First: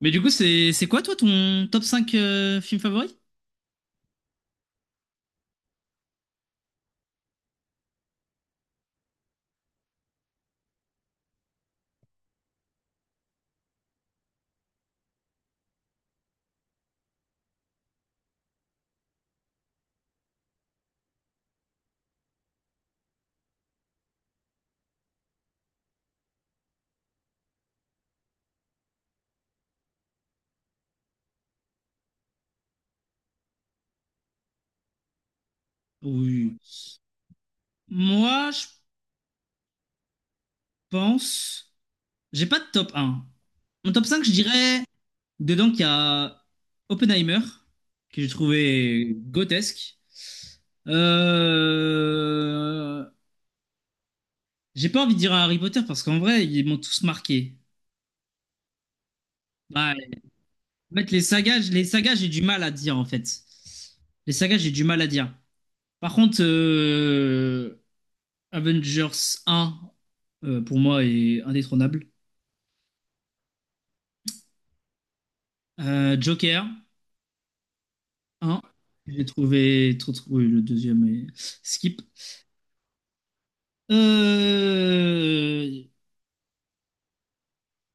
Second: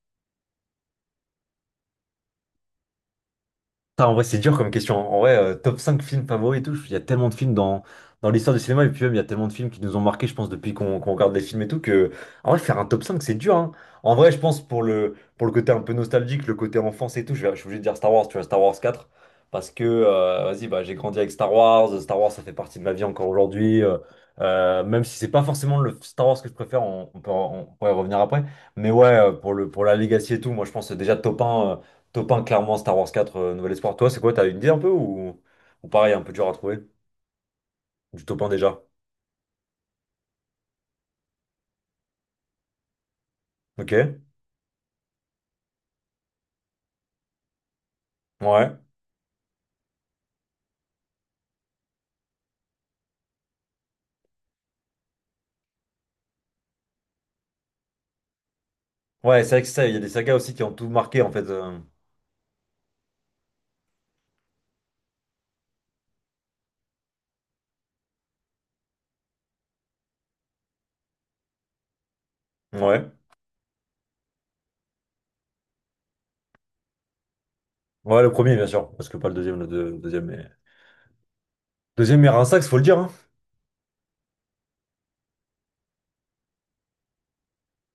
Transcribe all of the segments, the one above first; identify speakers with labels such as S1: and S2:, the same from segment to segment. S1: Mais du coup, c'est quoi toi ton top 5 film favori?
S2: Putain, en vrai, c'est dur comme question. En vrai, top 5 films favoris et tout, il y a tellement de films dans l'histoire du cinéma, et puis même, il y a tellement de films qui nous ont marqués, je pense, depuis qu'on regarde les films et tout, en vrai, faire un top 5, c'est dur, hein. En vrai, je pense, pour le côté un peu nostalgique, le côté enfance et tout, je suis obligé de dire Star Wars, tu vois, Star Wars quatre parce que, vas-y, bah, j'ai grandi avec Star Wars, Star Wars, ça fait partie de ma vie encore aujourd'hui, même si c'est pas forcément le Star Wars que je préfère, on peut, on pourrait y revenir après, mais ouais, pour la legacy et tout, moi, je pense déjà top un. Top 1, clairement, Star Wars quatre Nouvel Espoir. Toi, c'est quoi? T'as une idée un peu ou pareil, un peu dur à
S1: Oui.
S2: trouver? Du top 1
S1: Moi, je
S2: déjà.
S1: pense. J'ai pas de top un. Mon top
S2: Ok.
S1: 5, je dirais. Dedans, qu'il y a Oppenheimer, que j'ai
S2: Ouais.
S1: trouvé grotesque. Euh... J'ai pas envie de dire un Harry Potter parce qu'en vrai, ils m'ont tous marqué.
S2: Ouais, c'est vrai que c'est ça, il
S1: Ouais.
S2: y a des sagas aussi qui ont tout
S1: En fait,
S2: marqué en fait.
S1: les sagas, j'ai du mal à dire en fait. Les sagas, j'ai du mal à dire. Par contre, Avengers 1, pour moi, est indétrônable.
S2: Ouais.
S1: Joker
S2: Ouais, le premier,
S1: 1,
S2: bien sûr. Parce que pas le deuxième, le le
S1: trop
S2: deuxième
S1: trouvé
S2: est.
S1: le deuxième et skip.
S2: Deuxième est un sax, faut le dire, hein.
S1: Euh,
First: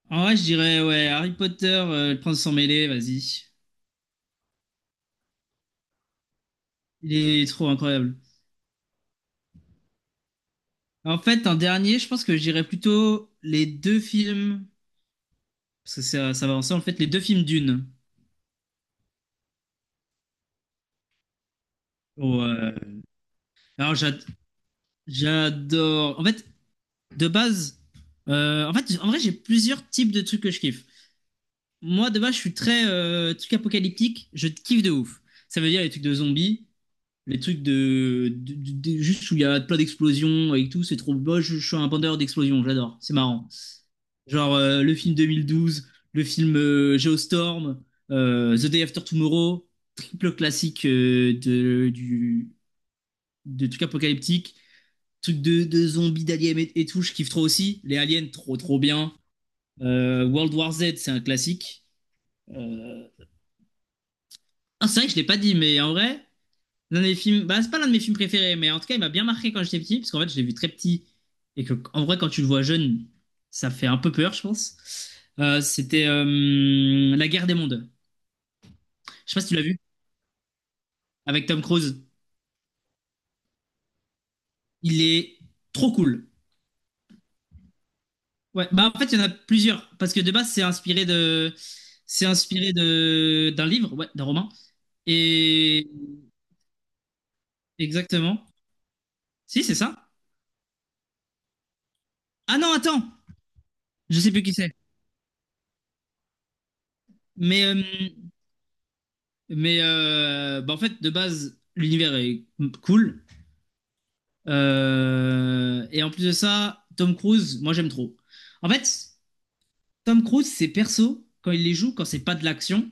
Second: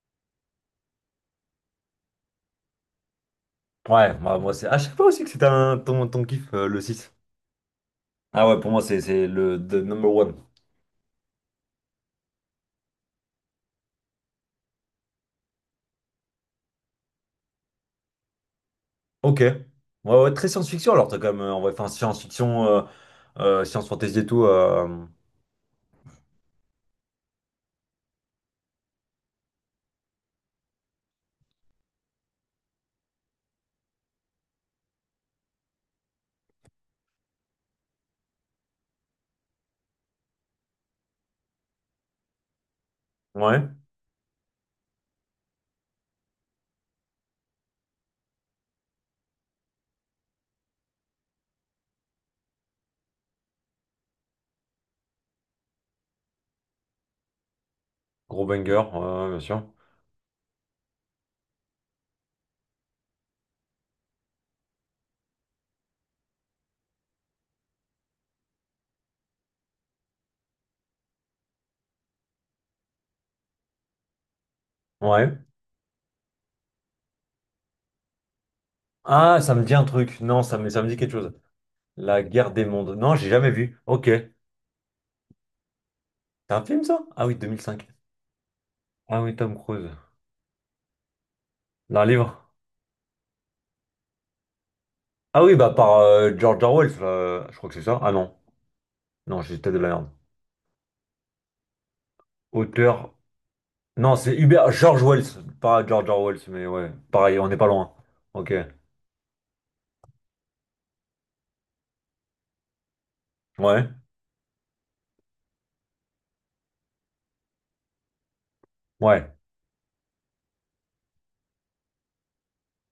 S1: En vrai, je dirais, ouais, Harry Potter, le prince sans mêlé, vas-y.
S2: Ouais, moi c'est. Ah, je sais pas aussi que c'était un... ton kiff, le six.
S1: Il est trop incroyable.
S2: Ah ouais, pour moi, c'est le the number one.
S1: En fait, un dernier, je pense que je dirais plutôt les deux films, parce que ça va ensemble, en fait, les deux films Dune.
S2: Ok. Ouais, ouais, très science-fiction alors, t'as quand même. En vrai, enfin,
S1: Oh,
S2: science-fiction,
S1: euh,
S2: science
S1: alors,
S2: fantasy et tout.
S1: j'adore. En fait, de base, en fait, en vrai, j'ai plusieurs types de trucs que je kiffe. Moi, de base, je suis très truc apocalyptique. Je kiffe de ouf. Ça veut dire les trucs de zombies, les trucs juste où il y a plein d'explosions et tout. C'est trop beau. Je suis un bandeur d'explosions. J'adore. C'est marrant.
S2: Ouais.
S1: Genre le film 2012, le film Geostorm, The Day After Tomorrow, triple classique de trucs apocalyptiques, trucs de zombies, d'aliens et tout, je kiffe trop aussi. Les aliens,
S2: Gros
S1: trop trop
S2: banger, ouais,
S1: bien.
S2: ouais, bien sûr.
S1: World War Z, c'est un classique. Euh, Ah, c'est vrai que je l'ai pas dit, mais en vrai, l'un des films, bah, c'est pas l'un de mes films préférés, mais en tout cas, il m'a bien marqué quand j'étais petit, parce qu'en fait, je l'ai vu très petit, et que, en vrai, quand tu le vois jeune, ça fait un peu peur, je pense.
S2: Ouais.
S1: C'était La Guerre des Mondes. Je sais
S2: Ah,
S1: pas si
S2: ça
S1: tu l'as
S2: me dit
S1: vu,
S2: un truc. Non, ça me dit quelque chose.
S1: avec Tom Cruise.
S2: La guerre des mondes. Non, j'ai jamais vu. Ok. C'est
S1: Il est trop cool.
S2: un film, ça? Ah oui, 2005.
S1: Ouais, bah, en fait, il y
S2: Ah
S1: en a
S2: oui, Tom Cruise.
S1: plusieurs, parce que de base,
S2: D'un
S1: c'est
S2: livre.
S1: inspiré de, d'un livre, ouais, d'un roman.
S2: Ah oui, bah
S1: Et,
S2: par George Orwell. Je crois que c'est ça. Ah non.
S1: exactement.
S2: Non, j'ai
S1: Si,
S2: peut-être
S1: c'est
S2: de la
S1: ça.
S2: merde.
S1: Ah non, attends,
S2: Auteur. Non,
S1: je sais
S2: c'est
S1: plus qui
S2: Hubert
S1: c'est.
S2: George Wells. Pas George Orwell, mais ouais. Pareil, on n'est
S1: Mais
S2: pas
S1: euh,
S2: loin. Ok.
S1: Mais bah, en fait, de base, l'univers est cool.
S2: Ouais.
S1: Et en plus de ça, Tom Cruise, moi j'aime trop. En fait,
S2: Ouais.
S1: Tom Cruise, ses persos, quand il les joue, quand c'est pas de l'action,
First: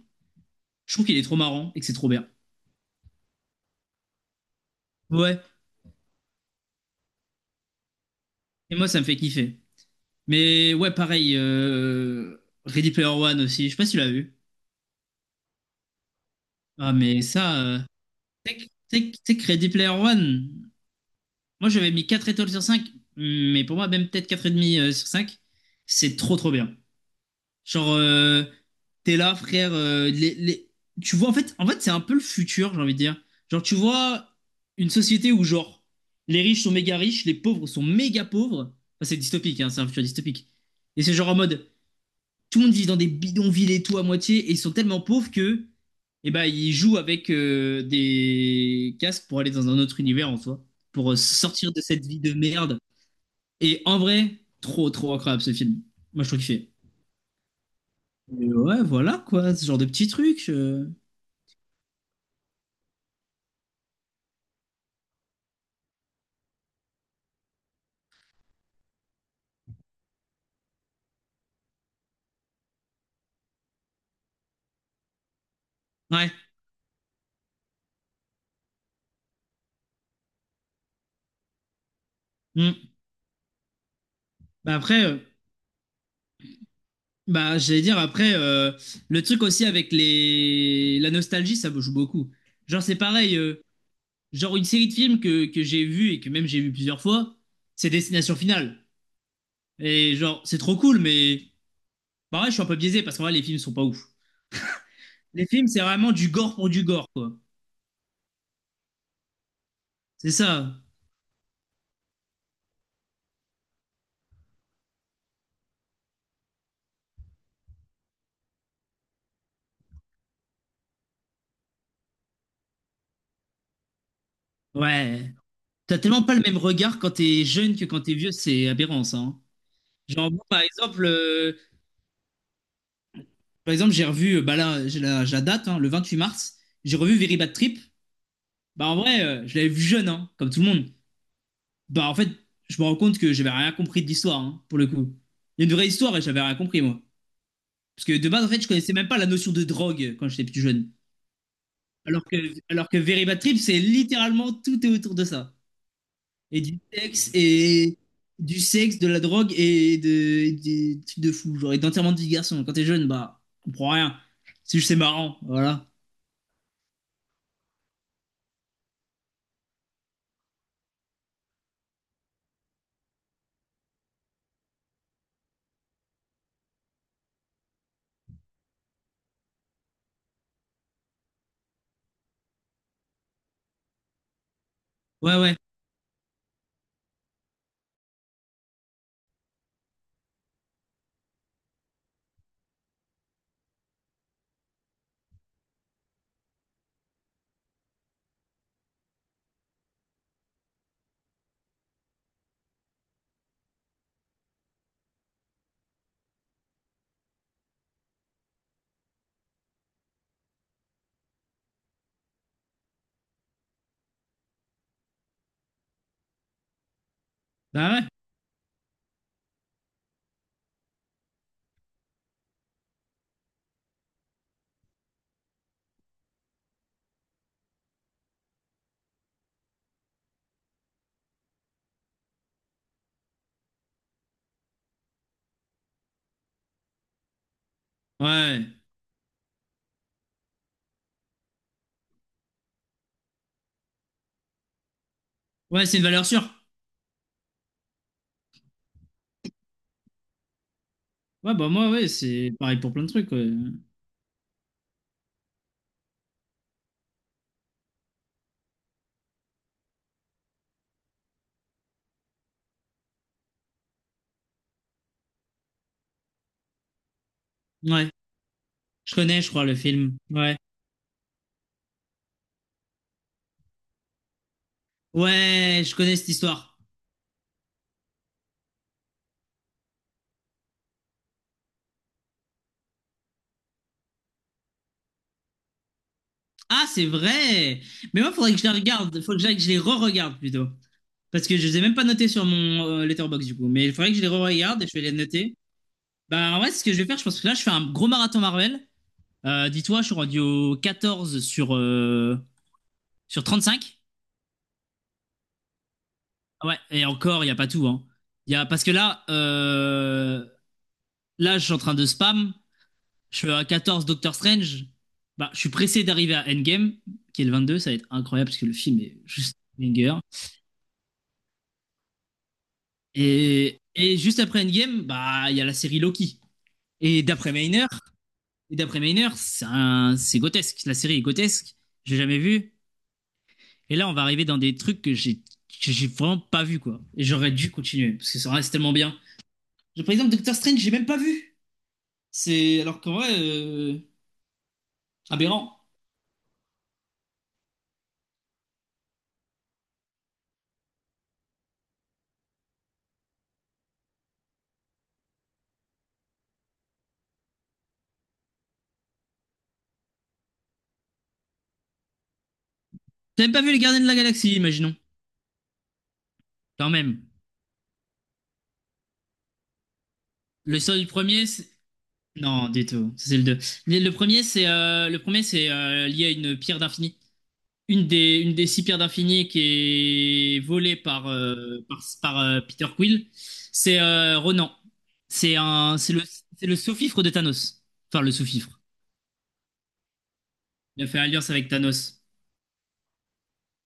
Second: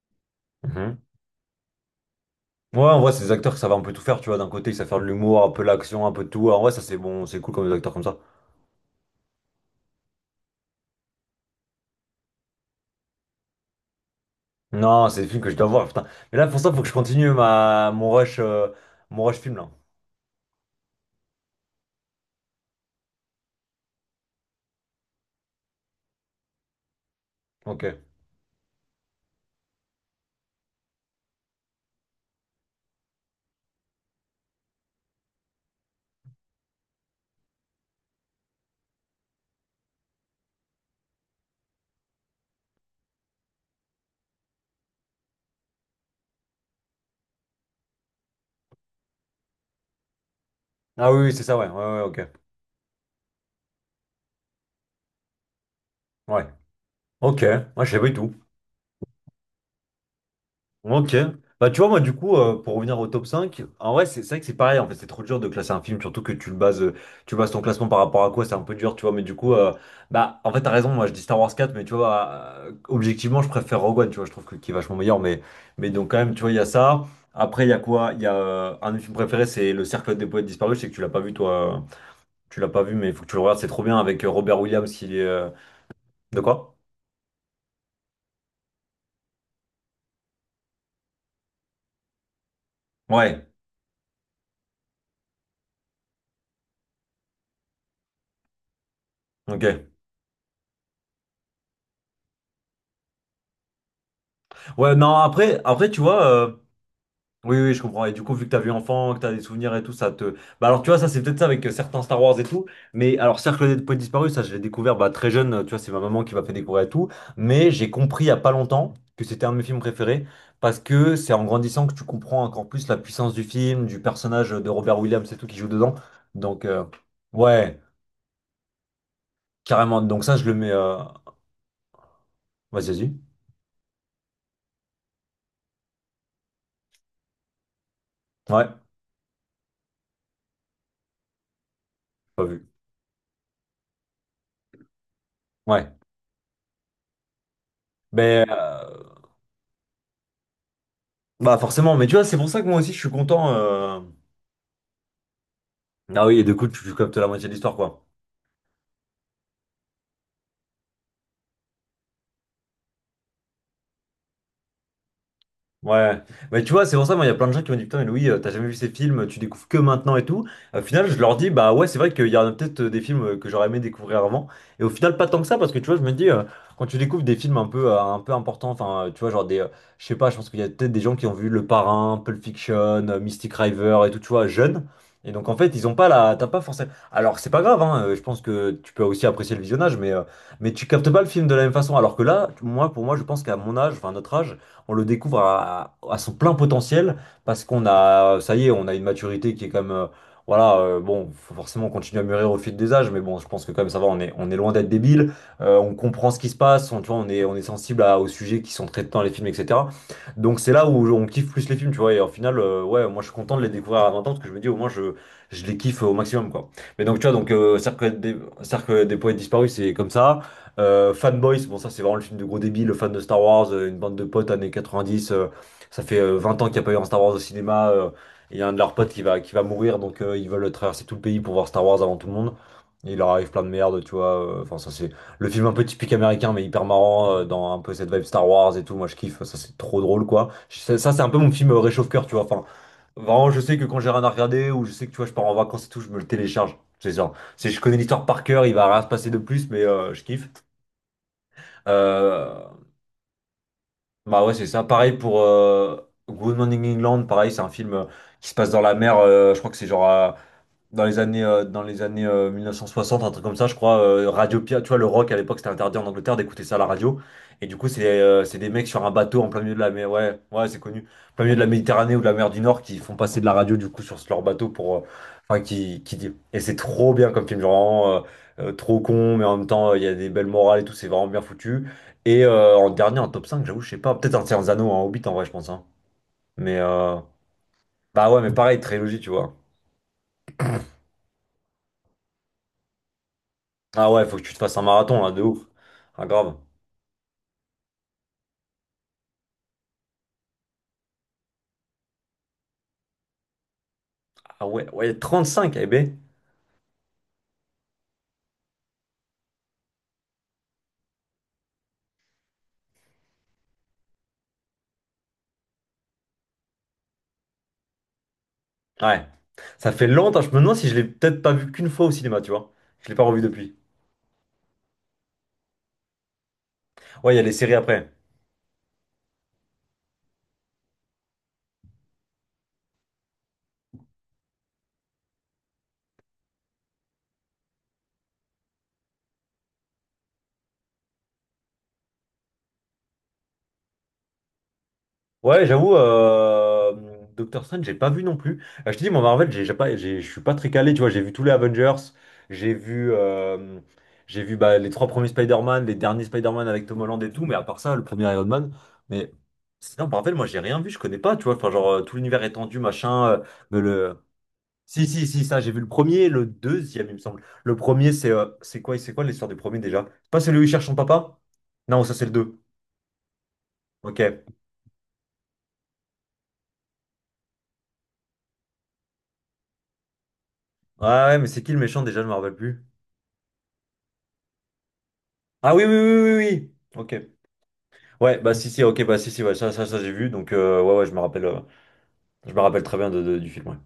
S1: je
S2: Mhm.
S1: trouve qu'il est trop marrant et que c'est trop bien.
S2: Ouais, en vrai, c'est des acteurs qui savent un peu tout faire, tu vois. D'un côté, ils savent faire de
S1: Ouais.
S2: l'humour, un peu l'action, un peu de tout. En vrai, ça, c'est bon, c'est cool comme des acteurs comme ça.
S1: Et moi, ça me fait kiffer. Mais ouais, pareil, Ready Player One aussi. Je sais pas si tu l'as vu.
S2: Non, c'est des films que je dois voir, putain. Mais là, pour ça, faut que je
S1: Ah, mais
S2: continue
S1: ça.
S2: ma...
S1: Tu sais que- tu sais que- Tu
S2: mon
S1: sais
S2: rush
S1: que
S2: film,
S1: Ready
S2: là.
S1: Player One, moi j'avais mis 4 étoiles sur 5 mais pour moi, même peut-être 4,5 sur 5 c'est trop trop bien.
S2: Ok.
S1: Genre, t'es là, frère. Tu vois, en fait, c'est un peu le futur, j'ai envie de dire. Genre, tu vois une société où, genre, les riches sont méga riches, les pauvres sont méga pauvres. Enfin, c'est dystopique, hein, c'est un futur dystopique. Et c'est genre en mode, tout le monde vit dans des bidonvilles et tout à moitié, et ils sont tellement pauvres que, eh ben, ils jouent avec des casques pour aller dans un autre univers en soi,
S2: Ah
S1: pour
S2: oui, oui, c'est ça, ouais.
S1: sortir
S2: Ouais,
S1: de
S2: ouais,
S1: cette vie
S2: ok.
S1: de merde. Et en vrai, trop, trop incroyable ce film. Moi, je trouve
S2: Ouais.
S1: qu'il fait.
S2: Ok. Moi, je sais pas du tout.
S1: Et ouais, voilà quoi, ce genre de petits trucs.
S2: Ok. Bah, tu vois, moi, du coup, pour revenir au top 5. En vrai, c'est vrai que c'est pareil. En fait, c'est trop dur de classer un film, surtout que tu le bases, tu bases ton classement par rapport à quoi, c'est un peu dur, tu vois. Mais du coup, bah, en fait, t'as raison. Moi, je dis Star Wars quatre mais tu vois, objectivement, je préfère Rogue One, tu vois. Je trouve que qui est vachement meilleur, mais donc, quand
S1: Ouais.
S2: même, tu vois, il y a ça. Après, il y a quoi? Il y a un de mes films préférés, c'est Le Cercle des poètes disparus. Je sais que tu l'as pas vu, toi. Tu l'as pas
S1: Mm.
S2: vu, mais il faut que tu le regardes. C'est trop bien avec Robert
S1: Bah
S2: Williams,
S1: après,
S2: il est. De quoi?
S1: bah j'allais dire après le truc aussi avec les la nostalgie, ça me joue beaucoup. Genre c'est pareil,
S2: Ouais.
S1: genre une série de films que j'ai vu et que même j'ai vu plusieurs fois, c'est Destination Finale.
S2: Ok.
S1: Et genre c'est trop cool, mais pareil, je suis un peu biaisé parce qu'en vrai les films sont pas ouf.
S2: Ouais, non,
S1: Les
S2: après,
S1: films c'est
S2: après, tu
S1: vraiment
S2: vois.
S1: du gore pour du gore quoi.
S2: Oui, oui, je comprends. Et du coup, vu que t'as vu enfant, que t'as des souvenirs et tout, ça
S1: C'est
S2: te. Bah
S1: ça.
S2: alors, tu vois, ça c'est peut-être ça avec certains Star Wars et tout. Mais alors, Cercle des Points Disparus, ça je l'ai découvert bah, très jeune. Tu vois, c'est ma maman qui m'a fait découvrir et tout. Mais j'ai compris il y a pas longtemps que c'était un de mes films préférés parce que c'est en grandissant que tu comprends encore plus la puissance du film, du personnage de Robert Williams
S1: Ouais.
S2: et tout qui joue dedans.
S1: T'as tellement pas le même
S2: Donc,
S1: regard quand t'es jeune
S2: ouais,
S1: que quand t'es vieux, c'est aberrant ça, hein.
S2: carrément. Donc
S1: Genre,
S2: ça,
S1: moi,
S2: je le
S1: par
S2: mets.
S1: exemple,
S2: Vas-y, vas-y.
S1: J'ai revu, bah là, j'ai la date, hein, le 28 mars, j'ai revu Very Bad Trip.
S2: Ouais,
S1: Bah en vrai, je l'avais vu jeune, hein, comme tout le monde. Bah en fait,
S2: pas vu.
S1: je me rends compte que j'avais rien compris de l'histoire, hein, pour le coup. Il y a une
S2: Ouais.
S1: vraie histoire et j'avais rien compris, moi. Parce que de base,
S2: Mais
S1: en fait, je connaissais même pas la notion de drogue quand j'étais plus jeune.
S2: bah forcément. Mais tu vois,
S1: Alors que,
S2: c'est pour ça que moi
S1: alors
S2: aussi,
S1: que
S2: je suis
S1: Very Bad
S2: content.
S1: Trip, c'est littéralement tout est autour de ça.
S2: Ah oui, et du coup, tu captes la moitié de l'histoire,
S1: Et
S2: quoi.
S1: du sexe, de la drogue et et des trucs de fou, genre, et d'enterrement de vie de garçon. Quand t'es jeune, bah, on comprend rien. C'est juste, c'est marrant, voilà.
S2: Ouais, mais tu vois, c'est pour ça, moi, il y a plein de gens qui m'ont dit, putain, mais Louis, t'as jamais vu ces films, tu découvres que maintenant et tout. Au final, je leur dis, bah ouais, c'est vrai qu'il y a peut-être des films que j'aurais aimé découvrir avant. Et au final, pas tant que ça, parce que tu vois, je me dis, quand tu découvres des films un peu importants, enfin, tu vois, je sais pas, je pense qu'il y a peut-être des gens qui ont vu Le Parrain, Pulp Fiction, Mystic River et tout, tu vois, jeunes. Et
S1: Ouais,
S2: donc,
S1: ouais.
S2: en fait, ils ont pas la, t'as pas forcément. Alors, c'est pas grave, hein, je pense que tu peux aussi apprécier le visionnage, mais tu captes pas le film de la même façon. Alors que là, moi, pour moi, je pense qu'à mon âge, enfin, à notre âge, on le découvre à son plein potentiel parce qu'on a, ça y est, on a une maturité qui est comme, voilà, bon, faut forcément continuer à mûrir au fil des âges, mais bon, je pense que quand même ça va, on est loin d'être débile, on comprend ce qui se passe, on, tu vois, on est sensible aux sujets qui sont traités dans les films, etc. Donc c'est là où on kiffe plus les films, tu vois, et au final, ouais, moi je suis content de les découvrir à 20 ans parce que je me dis au moins je les kiffe au maximum, quoi. Mais donc tu vois, donc euh,
S1: Bah ouais.
S2: Cercle des, Cercle des poètes disparus, c'est comme ça. Fanboys, bon ça c'est vraiment le film de gros débile, fan de Star Wars, une bande de potes années 90, ça fait 20 ans qu'il n'y a pas eu un Star Wars au cinéma, et il y a un de leurs potes qui va mourir, donc ils veulent traverser tout le pays pour voir Star Wars avant tout le monde. Et il leur arrive plein de merde, tu vois. Enfin, ça c'est le film un peu typique américain, mais hyper marrant, dans un peu cette vibe Star Wars
S1: Ouais.
S2: et tout. Moi, je kiffe, ça c'est trop drôle, quoi. Ça, c'est un peu mon film réchauffe-cœur, tu vois. Enfin, vraiment, je sais que quand j'ai rien à regarder ou je sais que tu vois, je pars en
S1: Ouais,
S2: vacances et
S1: c'est
S2: tout,
S1: une
S2: je me le
S1: valeur sûre.
S2: télécharge. C'est ça. C'est, je connais l'histoire par cœur, il va rien se passer de plus, mais je kiffe.
S1: Ouais, bah moi, ouais, c'est
S2: Euh,
S1: pareil pour plein de trucs. Ouais.
S2: Bah ouais, c'est ça. Pareil pour Good Morning England, pareil, c'est un film qui se passe dans la mer. Je crois que c'est genre dans les années 1960, un truc comme ça, je crois. Radio Pirate, tu vois, le rock à l'époque, c'était interdit en Angleterre d'écouter ça à la radio. Et du coup,
S1: Ouais.
S2: c'est des mecs sur un
S1: Je connais,
S2: bateau en
S1: je
S2: plein
S1: crois, le
S2: milieu de la mer.
S1: film.
S2: Ouais,
S1: Ouais.
S2: ouais, c'est connu. Plein milieu de la Méditerranée ou de la mer du Nord qui font passer de la radio du coup sur leur bateau pour. Enfin,
S1: Ouais, je connais
S2: qui
S1: cette
S2: dit. Et c'est
S1: histoire.
S2: trop bien comme film, genre, vraiment, trop con, mais en même temps, il y a des belles morales et tout, c'est vraiment bien foutu. Et en dernier, en top 5, j'avoue, je sais pas. Peut-être un Seigneur des Anneaux, un Hobbit en vrai, je pense, hein. Mais
S1: Ah, c'est vrai! Mais
S2: bah
S1: moi,
S2: ouais, mais
S1: faudrait que je la
S2: pareil, trilogie,
S1: regarde.
S2: tu
S1: Faut
S2: vois.
S1: que je les re-regarde plutôt. Parce que je les ai même pas notés sur mon Letterboxd du coup. Mais il
S2: Ah
S1: faudrait que je
S2: ouais,
S1: les
S2: faut que tu te fasses un
S1: re-regarde et je vais les
S2: marathon là, de
S1: noter.
S2: ouf. Ah grave.
S1: Bah ouais, c'est ce que je vais faire. Je pense que là, je fais un gros marathon Marvel. Dis-toi, je suis rendu au 14 sur 35.
S2: Ah ouais, ouais, 35, eh ben.
S1: Ouais, et encore, il n'y a pas tout, hein. Y a... Parce que là, je suis en train de spam. Je suis à 14, Doctor Strange. Bah, je suis pressé d'arriver à Endgame, qui est le 22. Ça va être incroyable parce que le film est
S2: Ouais.
S1: juste
S2: Ça fait
S1: banger.
S2: longtemps, je me demande si je l'ai peut-être pas vu qu'une fois au cinéma, tu vois. Je l'ai pas revu depuis.
S1: Et juste après Endgame, bah, il y a la série Loki. Et
S2: Ouais, il y a les
S1: d'après
S2: séries
S1: Maynard,
S2: après.
S1: et d'après Maynard, c'est c'est grotesque. La série est grotesque. J'ai jamais vu. Et là, on va arriver dans des trucs que j'ai vraiment pas vu quoi. Et j'aurais dû continuer parce que ça reste tellement bien. Par exemple, Doctor Strange, j'ai même pas vu. C'est alors qu'en vrai,
S2: Ouais,
S1: aberrant.
S2: j'avoue, Doctor Strange, j'ai pas vu non plus. Je te dis, moi, Marvel, j'ai pas, j'ai- je suis pas très calé, tu vois. J'ai vu tous les Avengers, j'ai vu, euh, j'ai vu bah, les trois premiers Spider-Man, les derniers Spider-Man avec Tom Holland et tout, mais à part ça, le premier Iron Man. Mais sinon, Marvel, moi, j'ai rien vu, je connais pas, tu vois. Enfin, genre, tout l'univers étendu, machin.
S1: T'as même pas vu
S2: Mais
S1: les Gardiens de la
S2: le,
S1: Galaxie, imaginons.
S2: Si, si, si, ça, j'ai vu le premier, le
S1: Quand
S2: deuxième, il me
S1: même.
S2: semble. Le premier, c'est c'est quoi l'histoire du premier déjà? C'est pas celui où il
S1: Le
S2: cherche son
S1: sort du
S2: papa?
S1: premier,
S2: Non, ça, c'est le deux.
S1: non, du tout. Ça, c'est le deux. Mais Le
S2: Ok. Ouais,
S1: premier, c'est euh, le premier, c'est euh, lié à une pierre d'infini. Une des six pierres d'infini qui est volée par,
S2: ouais, mais c'est qui le
S1: euh, par,
S2: méchant déjà, je me
S1: par,
S2: rappelle
S1: euh,
S2: plus.
S1: Peter Quill, c'est Ronan. C'est
S2: Ah oui, oui,
S1: un, c'est
S2: oui,
S1: le,
S2: oui, oui,
S1: c'est le
S2: oui. Ok.
S1: sous-fifre de Thanos. Enfin, le
S2: Ouais, bah si,
S1: sous-fifre.
S2: si, ok, bah si, si, ouais, ça, j'ai vu, donc ouais, ouais,
S1: Il a fait alliance avec Thanos.
S2: je me rappelle très bien du film, ouais.